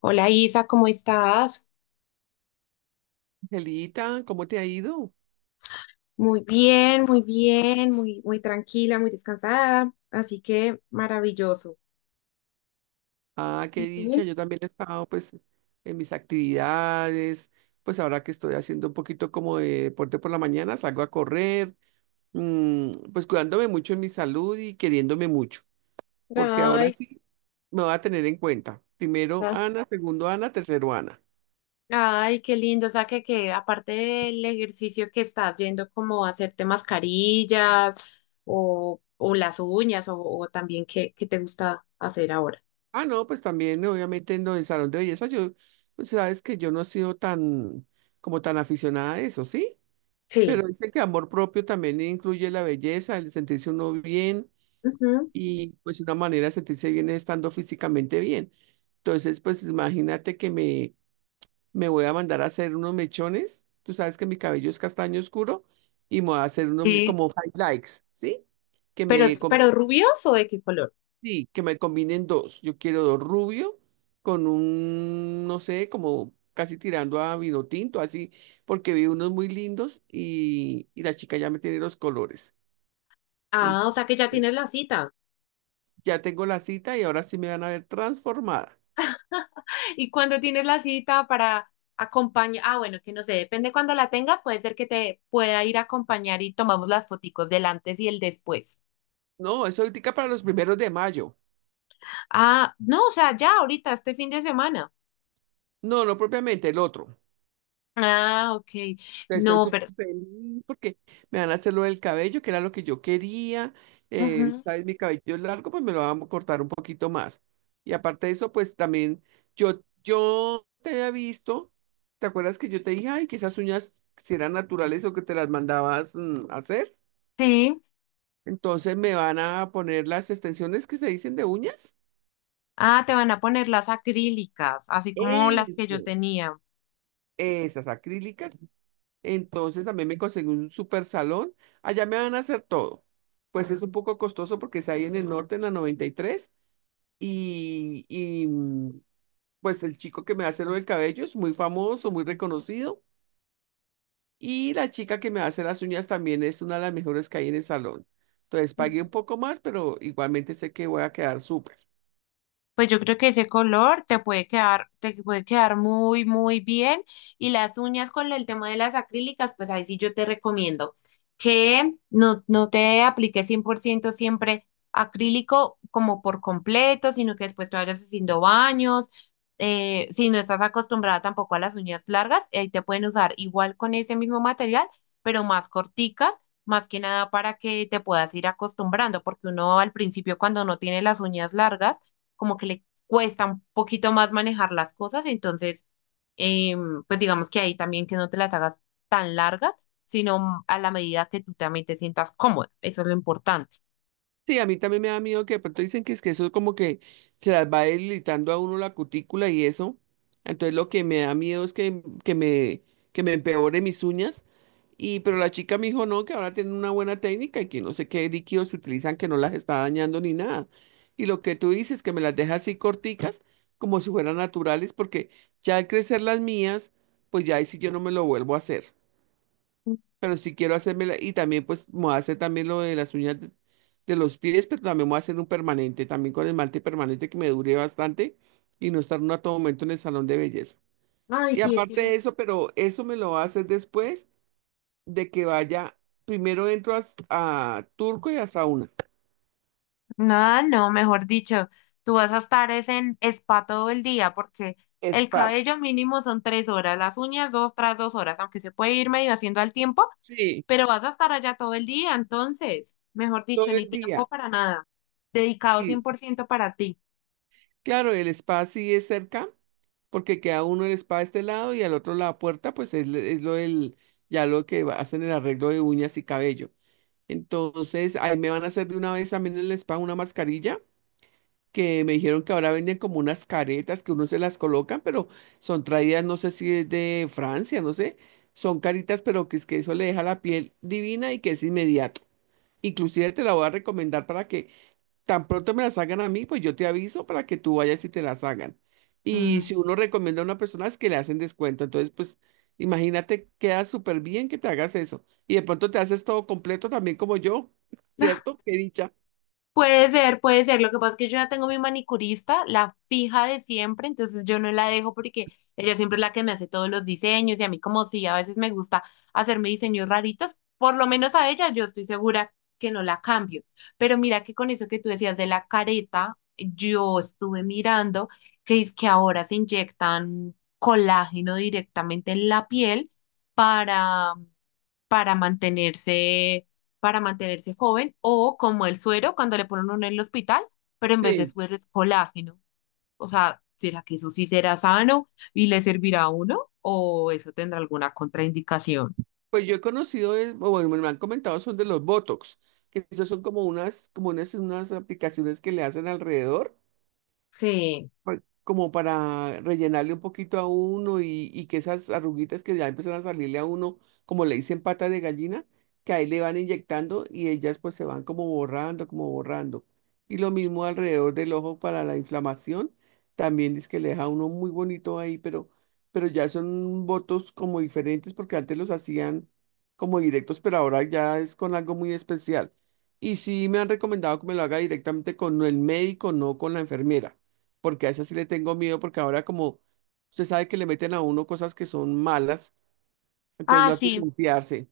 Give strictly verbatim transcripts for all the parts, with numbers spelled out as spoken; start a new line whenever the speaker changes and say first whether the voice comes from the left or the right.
left: Hola Isa, ¿cómo estás?
right: Angelita, ¿cómo te ha ido?
left: Muy bien, muy bien, muy, muy tranquila, muy descansada, así que maravilloso.
right: Ah, qué
left: ¿Y
right: dicha, yo también he estado pues en mis actividades, pues ahora que estoy haciendo un poquito como de deporte por la mañana, salgo a correr, mm, pues cuidándome mucho en mi salud y queriéndome mucho, porque ahora
left: Ay,
right: sí me voy a tener en cuenta. Primero
left: ah,
right: Ana, segundo Ana, tercero Ana.
left: ay, qué lindo, o sea que, que aparte del ejercicio que estás yendo como a hacerte mascarillas o, o las uñas o, o también qué, qué te gusta hacer ahora.
right: Ah, no, pues también obviamente en el salón de belleza, yo, pues sabes que yo no he sido tan, como tan aficionada a eso, ¿sí?
left: Sí.
right: Pero dice que amor propio también incluye la belleza, el sentirse uno bien
left: Ujú.
right: y pues una manera de sentirse bien es estando físicamente bien. Entonces, pues imagínate que me, me voy a mandar a hacer unos mechones. Tú sabes que mi cabello es castaño oscuro y me voy a hacer unos
left: Sí.
right: como highlights, ¿sí? Que
left: Pero,
right: me, com-
left: pero rubios o de qué color?
right: sí, que me combinen dos. Yo quiero dos rubio con un, no sé, como casi tirando a vino tinto, así, porque vi unos muy lindos y, y la chica ya me tiene los colores. En-
left: Ah, o sea que ya tienes la cita.
right: Ya tengo la cita y ahora sí me van a ver transformada.
left: Y cuando tienes la cita para acompañar, ah, bueno, que no sé, depende cuando la tenga, puede ser que te pueda ir a acompañar y tomamos las foticos del antes y el después.
right: No, eso ahorita para los primeros de mayo.
left: Ah, no, o sea, ya ahorita, este fin de semana.
right: No, no propiamente, el otro.
left: Ah, ok.
right: Estoy
left: No,
right: súper
left: pero.
right: feliz porque me van a hacer lo del cabello, que era lo que yo quería. Eh,
left: Ujú,
right: sabes, mi cabello es largo, pues me lo van a cortar un poquito más. Y aparte de eso, pues también yo, yo te había visto, ¿te acuerdas que yo te dije, ay, que esas uñas si eran naturales o que te las mandabas mm, hacer?
left: sí.
right: Entonces me van a poner las extensiones que se dicen de uñas.
left: Ah, te van a poner las acrílicas, así como las que yo
right: Eso,
left: tenía.
right: esas acrílicas. Entonces también me conseguí un super salón. Allá me van a hacer todo. Pues es un poco costoso porque es ahí en el norte, en la noventa y tres. Y, tres. Y y mm, pues el chico que me hace lo del cabello es muy famoso, muy reconocido. Y la chica que me hace las uñas también es una de las mejores que hay en el salón. Entonces pagué un poco más, pero igualmente sé que voy a quedar súper.
left: Pues yo creo que ese color te puede quedar, te puede quedar muy, muy bien. Y las uñas con el tema de las acrílicas, pues ahí sí yo te recomiendo que no, no te apliques cien por ciento siempre acrílico como por completo, sino que después te vayas haciendo baños. Eh, si no estás acostumbrada tampoco a las uñas largas, ahí te pueden usar igual con ese mismo material, pero más corticas. Más que nada para que te puedas ir acostumbrando, porque uno al principio cuando no tiene las uñas largas, como que le cuesta un poquito más manejar las cosas, entonces, eh, pues digamos que ahí también que no te las hagas tan largas, sino a la medida que tú también te sientas cómoda, eso es lo importante.
right: Sí, a mí también me da miedo que de pronto dicen que es que eso como que se las va debilitando a uno la cutícula y eso. Entonces lo que me da miedo es que, que me, que me empeore mis uñas. Y, pero la chica me dijo no, que ahora tienen una buena técnica y que no sé qué líquidos utilizan que no las está dañando ni nada. Y lo que tú dices, que me las deja así corticas, como si fueran naturales, porque ya al crecer las mías, pues ya ahí sí yo no me lo vuelvo a hacer pero si quiero hacerme la- y también pues me voy a hacer también lo de las uñas de, de los pies, pero también me voy a hacer un permanente, también con esmalte permanente que me dure bastante y no estar uno a todo momento en el salón de belleza.
left: Ay,
right: Y
left: sí, es
right: aparte
left: que-
right: de eso, pero eso me lo va a hacer después de que vaya, primero entro a, s- a Turco y a Sauna.
left: No, no, mejor dicho, tú vas a estar es en spa todo el día porque el
right: Spa.
left: cabello mínimo son tres horas, las uñas dos tras dos horas, aunque se puede ir medio haciendo al tiempo,
right: Sí,
left: pero vas a estar allá todo el día, entonces, mejor dicho,
right: todo el
left: ni tiempo
right: día.
left: para nada, dedicado cien
right: Sí.
left: por ciento para ti.
right: Claro, el spa sí es cerca, porque queda uno el spa de este lado y al otro la puerta, pues es, es lo del, ya lo que va- hacen el arreglo de uñas y cabello. Entonces, ahí me van a hacer de una vez también en el spa una mascarilla, que me dijeron que ahora venden como unas caretas que uno se las colocan, pero son traídas, no sé si es de Francia, no sé. Son caritas, pero que es que eso le deja la piel divina y que es inmediato. Inclusive te la voy a recomendar para que tan pronto me la hagan a mí, pues yo te aviso para que tú vayas y te las hagan.
left: Mm.
right: Y si uno recomienda a una persona es que le hacen descuento. Entonces, pues imagínate, queda súper bien que te hagas eso. Y de pronto te haces todo completo también como yo,
left: Ah,
right: ¿cierto? Qué dicha.
left: puede ser, puede ser. Lo que pasa es que yo ya tengo mi manicurista, la fija de siempre, entonces yo no la dejo porque ella siempre es la que me hace todos los diseños y a mí como si a veces me gusta hacerme diseños raritos, por lo menos a ella yo estoy segura que no la cambio. Pero mira que con eso que tú decías de la careta, yo estuve mirando que es que ahora se inyectan colágeno directamente en la piel para para mantenerse, para mantenerse joven, o como el suero cuando le ponen uno en el hospital, pero en vez de
right: Sí,
left: suero es colágeno. O sea, ¿será que eso sí será sano y le servirá a uno? ¿O eso tendrá alguna contraindicación?
right: pues yo he conocido, es- o bueno, me lo han comentado, son de los Botox, que esos son como unas, como unas, unas aplicaciones que le hacen alrededor
left: Sí.
right: pa- como para rellenarle un poquito a uno y, y que esas arruguitas que ya empiezan a salirle a uno, como le dicen patas de gallina, que ahí le van inyectando y ellas pues se van como borrando, como borrando. Y lo mismo alrededor del ojo para la inflamación, también es que le deja a uno muy bonito ahí, pero, pero, ya son votos como diferentes porque antes los hacían como directos, pero ahora ya es con algo muy especial. Y sí me han recomendado que me lo haga directamente con el médico, no con la enfermera porque a esa sí le tengo miedo, porque ahora como usted sabe que le meten a uno cosas que son malas, entonces
left: Ah,
right: no hay que
left: sí,
right: confiarse.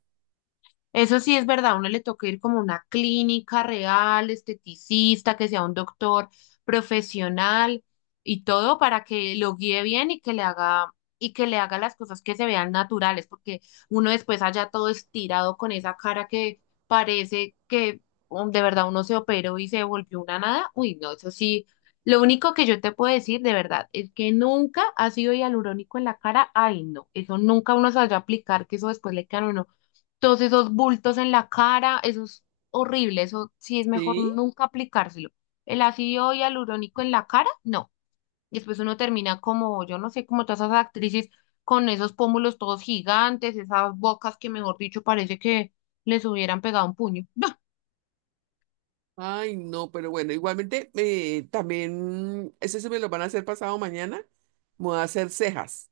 left: eso sí es verdad, a uno le toca ir como a una clínica real, esteticista, que sea un doctor profesional y todo para que lo guíe bien y que le haga y que le haga las cosas que se vean naturales, porque uno después allá todo estirado con esa cara que parece que um, de verdad uno se operó y se volvió una nada. Uy, no, eso sí. Lo único que yo te puedo decir de verdad es que nunca ha sido hialurónico en la cara. Ay, no, eso nunca uno se vaya a aplicar, que eso después le queda a uno todos esos bultos en la cara, eso es horrible, eso sí es mejor
right: Sí.
left: nunca aplicárselo. El ácido hialurónico en la cara, no. Y después uno termina como, yo no sé, como todas esas actrices con esos pómulos todos gigantes, esas bocas que, mejor dicho, parece que les hubieran pegado un puño.
right: Ay, no, pero bueno, igualmente eh, también, eso se me lo van a hacer pasado mañana, me voy a hacer cejas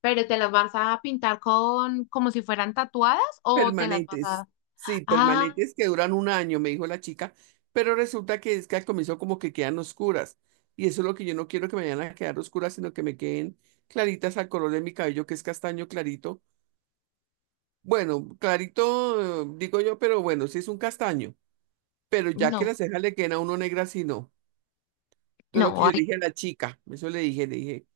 left: Pero te las vas a pintar con, como si fueran tatuadas o te las vas
right: permanentes,
left: a.
right: sí,
left: Ah,
right: permanentes que duran un año, me dijo la chica, pero resulta que es que al comienzo como que quedan oscuras, y eso es lo que yo no quiero que me vayan a quedar oscuras, sino que me queden claritas al color de mi cabello, que es castaño clarito. Bueno, clarito, eh, digo yo, pero bueno, sí es un castaño. Pero ya que
left: no,
right: las cejas le quedan a uno negras, sí no. Entonces lo que
left: no,
right: yo
left: ahí
right: le dije a la chica, eso le dije, le dije,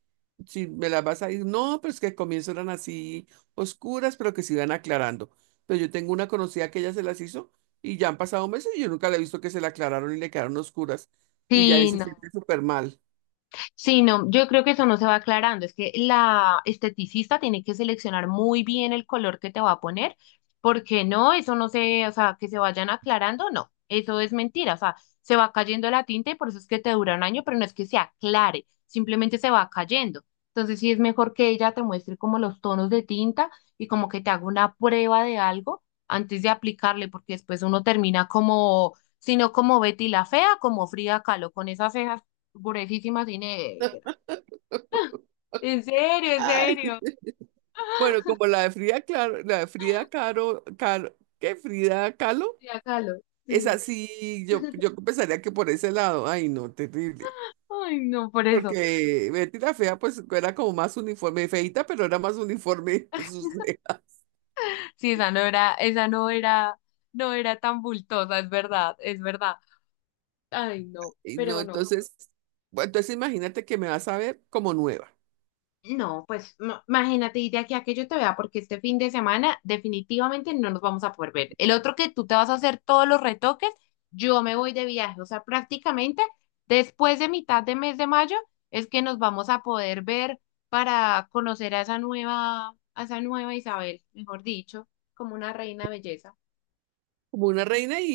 right: si me las vas a ir, no, pero es que al comienzo eran así oscuras, pero que se iban aclarando. Pero yo tengo una conocida que ella se las hizo y ya han pasado meses y yo nunca la he visto que se la aclararon y le quedaron oscuras y ya ahí
left: sí,
right: se
left: no.
right: siente súper mal.
left: Sí, no, yo creo que eso no se va aclarando. Es que la esteticista tiene que seleccionar muy bien el color que te va a poner, porque no, eso no se, o sea, que se vayan aclarando, no, eso es mentira. O sea, se va cayendo la tinta y por eso es que te dura un año, pero no es que se aclare, simplemente se va cayendo. Entonces sí es mejor que ella te muestre como los tonos de tinta y como que te haga una prueba de algo antes de aplicarle, porque después uno termina como, sino como Betty la fea, como Frida Kahlo, con esas cejas. Pobrecísima negra, en serio, en
right: Ay.
left: serio.
right: Bueno, como la de Frida, claro, la de Frida Caro, Caro, ¿qué? Frida Kahlo.
left: Sí, acá lo-
right: Es
left: Sí.
right: así, yo, yo pensaría que por ese lado, ay no, terrible.
left: Ay, no, por eso.
right: Porque Betty la Fea, pues era como más uniforme, feita, pero era más uniforme sus cejas.
left: Sí, esa no era, esa no era, no era tan bultosa, es verdad, es verdad. Ay, no,
right: Y no,
left: pero no.
right: entonces, bueno, entonces imagínate que me vas a ver como nueva,
left: No, pues no, imagínate, y de aquí a que yo te vea, porque este fin de semana definitivamente no nos vamos a poder ver. El otro que tú te vas a hacer todos los retoques, yo me voy de viaje, o sea, prácticamente después de mitad de mes de mayo es que nos vamos a poder ver para conocer a esa nueva, a esa nueva Isabel, mejor dicho, como una reina de belleza,
right: como una reina y,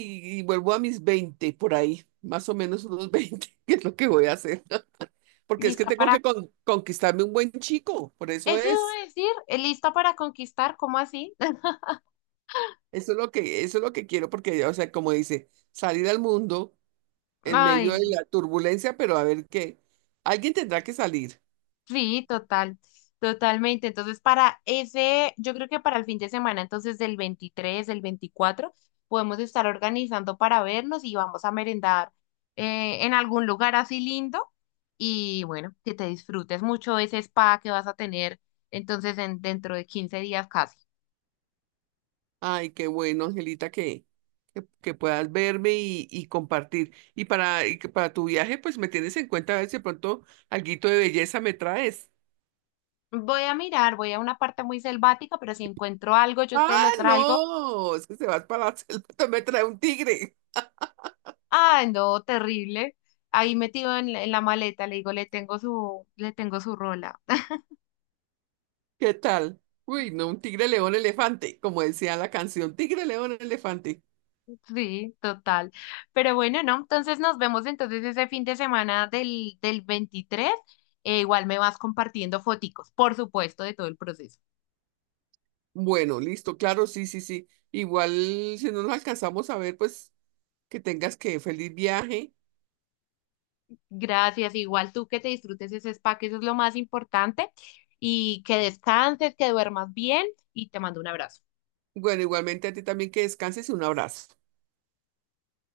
right: y vuelvo a mis veinte por ahí, más o menos unos veinte que es lo que voy a hacer. Porque es que
left: lista
right: tengo
left: para,
right: que con- conquistarme un buen chico, por eso
left: eso
right: es.
left: iba a decir, eh, lista para conquistar, ¿cómo así?
right: Eso es lo que, eso es lo que quiero, porque, o sea, como dice, salir al mundo en medio
left: Ay,
right: de
left: no.
right: la turbulencia, pero a ver qué. Alguien tendrá que salir.
left: Sí, total, totalmente. Entonces, para ese, yo creo que para el fin de semana, entonces del, veintitrés, del veinticuatro, podemos estar organizando para vernos y vamos a merendar eh, en algún lugar así lindo. Y bueno, que te disfrutes mucho ese spa que vas a tener entonces en, dentro de quince días casi.
right: Ay, qué bueno, Angelita, que, que, que puedas verme y, y compartir. Y para, y que para tu viaje, pues me tienes en cuenta a ver si de pronto alguito de belleza me traes.
left: Voy a mirar, voy a una parte muy selvática, pero si encuentro algo, yo te
right: Ah,
left: lo traigo.
right: no, es que se vas para la selva, me trae un tigre.
left: Ah, no, terrible. Ahí metido en, la en la maleta, le digo, le tengo su, le tengo su rola.
right: ¿Qué tal? Uy, no, un tigre, león, elefante, como decía la canción, tigre, león, elefante.
left: Sí, total. Pero bueno, ¿no? Entonces nos vemos entonces ese fin de semana del, del veintitrés. Eh, igual me vas compartiendo foticos, por supuesto, de todo el proceso.
right: Bueno, listo, claro, sí, sí, sí. Igual si no nos alcanzamos a ver, pues que tengas que feliz viaje.
left: Gracias. Igual tú que te disfrutes ese spa, que eso es lo más importante. Y que descanses, que duermas bien y te mando un abrazo.
right: Bueno, igualmente a ti también que descanses y un abrazo.